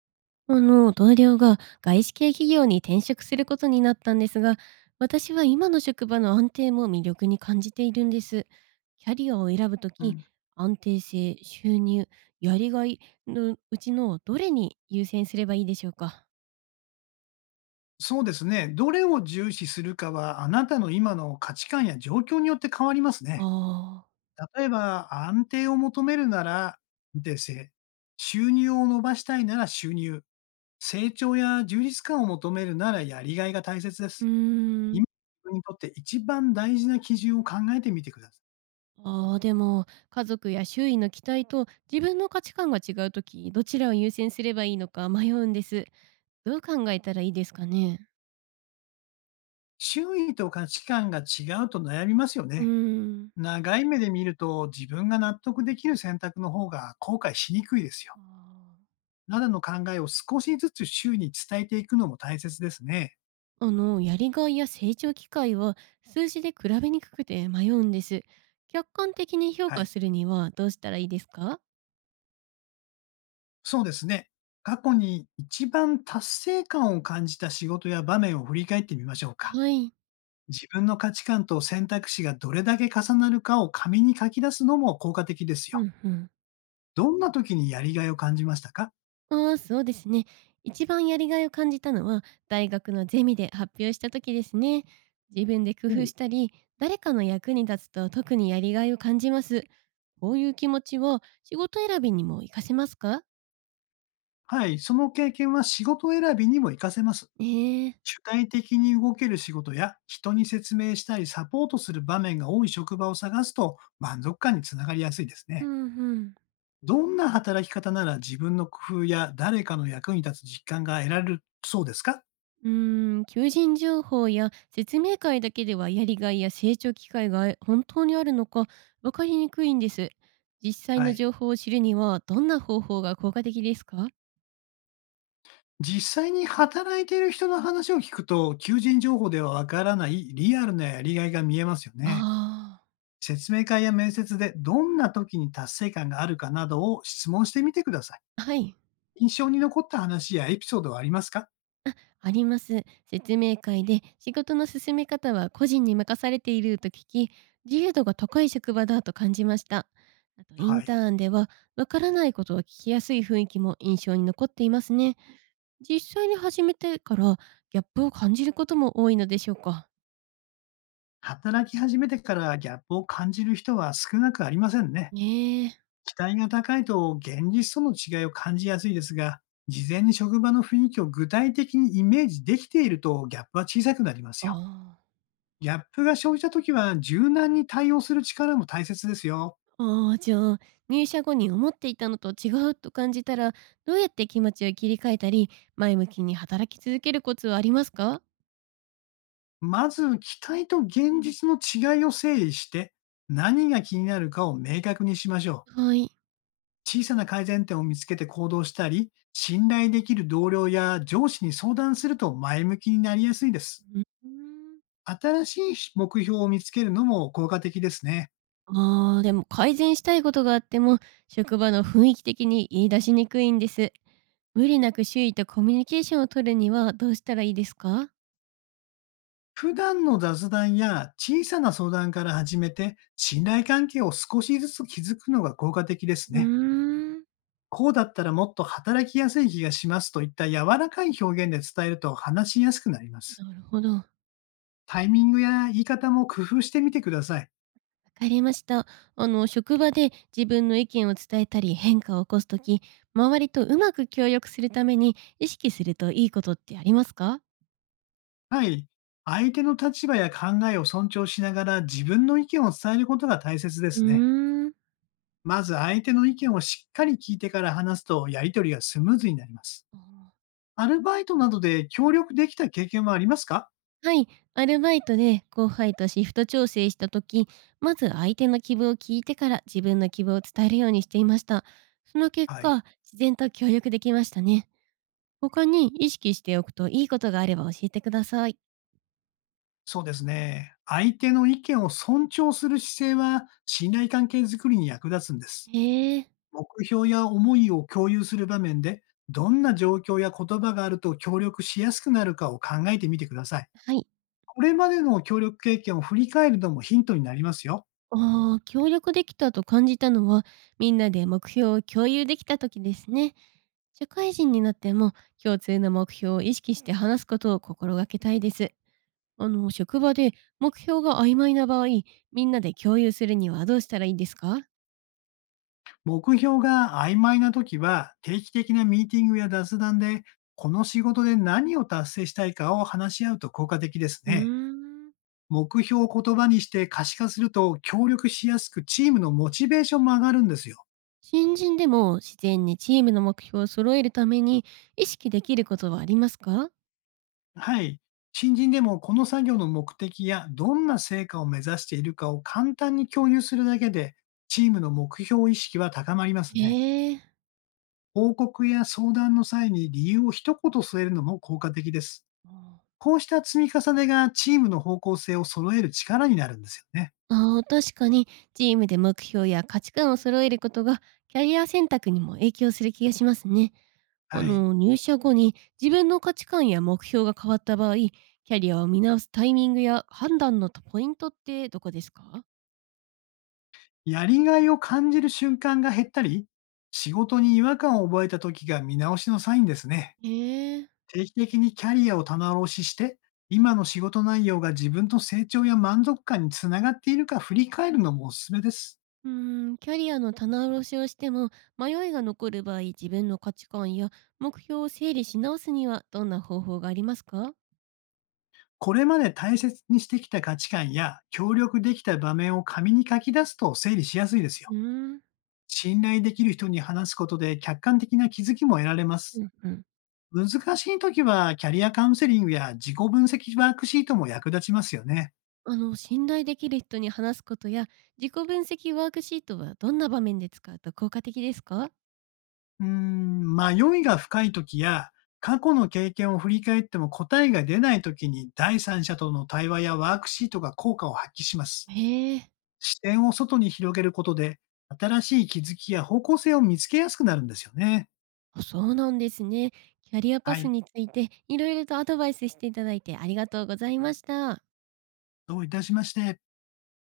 同僚が外資系企業に転職することになったんですが、私は今の職場の安定も魅力に感じているんです。キャリアを選ぶとうき、ん、安定性、収入、やりがいのうちのどれに優先すればいいでしょうか。そうですね。どれを重視するかは、あなたの今の価値観や状況によって変わりますね。ああ、例えば、安定を求めるなら、税制。収入を伸ばしたいなら収入。成長や充実感を求めるならやりがいが大切でうす。ーん。今、自分にとって一番大事な基準を考えてみてください。ああ、でも、家族や周囲の期待と自分の価値観が違うとき、どちらを優先すればいいのか迷うんです。どう考えたらいいですかね。周囲と価値観が違うと悩みますようーね。ん。長い目で見ると、自分が納得できる選択の方が後悔しにくいですよ。あー。などの考えを少しずつ周囲に伝えていくのも大切ですね。やりがいや成長機会は数字で比べにくくて迷うんです。客観的に評は価い。するにはどうしたらいいですか？そうですね。過去に一番達成感を感じた仕事や場面を振り返ってみましょうか。はい。自分の価値観と選択肢がどれだけ重なるかを紙に書き出すのも効果的ですうよ。んうん。どんな時にやりがいを感じましたか？ああ、そうですね。一番やりがいを感じたのは大学のゼミで発表した時ですね。自分で工お夫う。したり、誰かの役に立つと特にやりがいを感じます。こういう気持ちは仕事選びにも活かせますか？はい、その経験は仕事選びにも活かせます。ええ。主体的に動ける仕事や人に説明したりサポートする場面が多い職場を探すと満足感につながりやすいですうね。んうん。どんな働き方なら自分の工夫や誰かの役に立つ実感が得られるそうですか？求人情報や説明会だけではやりがいや成長機会が本当にあるのか分かりにくいんです。実際はのい。情報を知るにはどんな方法が効果的ですか？実際に働いている人の話を聞くと、求人情報ではわからないリアルなやりがいが見えますよね。あ説明会や面接でどんな時に達成感があるかなどを質問してみてください。あー、はい、印象に残った話やエピソードはありますか？あります。説明会で仕事の進め方は個人に任されていると聞き、自由度が高い職場だと感じました。あとイはンタい。ーンでは分からないことを聞きやすい雰囲気も印象に残っていますね。実際に始めてから、ギャップを感じることも多いのでしょうか？働き始めてからギャップを感じる人は少なくありませんね。ねえ。期待が高いと現実との違いを感じやすいですが、事前に職場の雰囲気を具体的にイメージできているとギャップは小さくなりますよ。あギャップが生じたときは柔軟に対応する力も大切ですよ。あ、ああ、じゃあ、入社後に思っていたのと違うと感じたら、どうやって気持ちを切り替えたり、前向きに働き続けるコツはありますか？まず期待と現実の違いを整理して、何が気になるかを明確にしましょう。はい。小さな改善点を見つけて行動したり、信頼できる同僚や上司に相談すると前向きになりやすいです。うーん。新しい目標を見つけるのも効果的ですね。ああ、でも改善したいことがあっても、職場の雰囲気的に言い出しにくいんです。無理なく周囲とコミュニケーションを取るにはどうしたらいいですか？普段の雑談や小さな相談から始めて、信頼関係を少しずつ築くのが効果的ですうね。ーん。こうだったらもっと働きやすい気がしますといった柔らかい表現で伝えると話しやすくなります。なるほど。タイミングや言い方も工夫してみてください。わかりました。職場で自分の意見を伝えたり変化を起こすとき、周りとうまく協力するために意識するといいことってありますか？はい。相手の立場や考えを尊重しながら自分の意見を伝えることが大切でうーすね。ん、まず相手の意見をしっかり聞いてから話すとやりとりがスムーズになります。アルバイトなどで協力できた経験はありますか？はい。アルバイトで後輩とシフト調整したとき、まず相手の希望を聞いてから自分の希望を伝えるようにしていました。その結は果、い、自然と協力できましたね。他に意識しておくといいことがあれば教えてください。そうですね。相手の意見を尊重する姿勢は信頼関係づくりに役立つんです。へえ。目標や思いを共有する場面で、どんな状況や言葉があると協力しやすくなるかを考えてみてください。はい。これまでの協力経験を振り返るのもヒントになりますよ。ああ、協力できたと感じたのは、みんなで目標を共有できた時ですね。社会人になっても、共通の目標を意識して話すことを心がけたいです。職場で目標が曖昧な場合、みんなで共有するにはどうしたらいいですか？目標が曖昧な時は、定期的なミーティングや雑談で、この仕事で何を達成したいかを話し合うと効果的ですうね。ーん。目標を言葉にして可視化すると協力しやすく、チームのモチベーションも上がるんですよ。新人でも自然にチームの目標を揃えるために意識できることはありますか？はい。新人でもこの作業の目的やどんな成果を目指しているかを簡単に共有するだけで、チームの目標意識は高まりますへね。え。報告や相談の際に理由を一言添えるのも効果的です。こうした積み重ねがチームの方向性を揃える力になるんですよね。ああ、確かにチームで目標や価値観を揃えることがキャリア選択にも影響する気がしますね。はい。入社後に自分の価値観や目標が変わった場合、キャリアを見直すタイミングや判断のポイントってどこですか？やりがいを感じる瞬間が減ったり、仕事に違和感を覚えた時が見直しのサインですね。ええ。定期的にキャリアを棚卸しして、今の仕事内容が自分の成長や満足感につながっているか振り返るのもおすすめです。うーキャリアの棚卸しをしても迷いが残る場合、自分の価値観や目標を整理し直すにはどんな方法がありますか？これまで大切にしてきた価値観や協力できた場面を紙に書き出すと整理しやすいですよ。うーん、信頼できる人に話すことで客観的な気づきも得られます。うんうん。難しい時はキャリアカウンセリングや自己分析ワークシートも役立ちますよね。信頼できる人に話すことや、自己分析ワークシートはどんな場面で使うと効果的ですか？うーん、迷いが深い時や、過去の経験を振り返っても答えが出ない時に第三者との対話やワークシートが効果を発揮します。へえ、視点を外に広げることで、新しい気づきや方向性を見つけやすくなるんですよね。あそうなんですね。キャリアはパスい。についていろいろとアドバイスしていただいてありがとうございました。どういたしまして。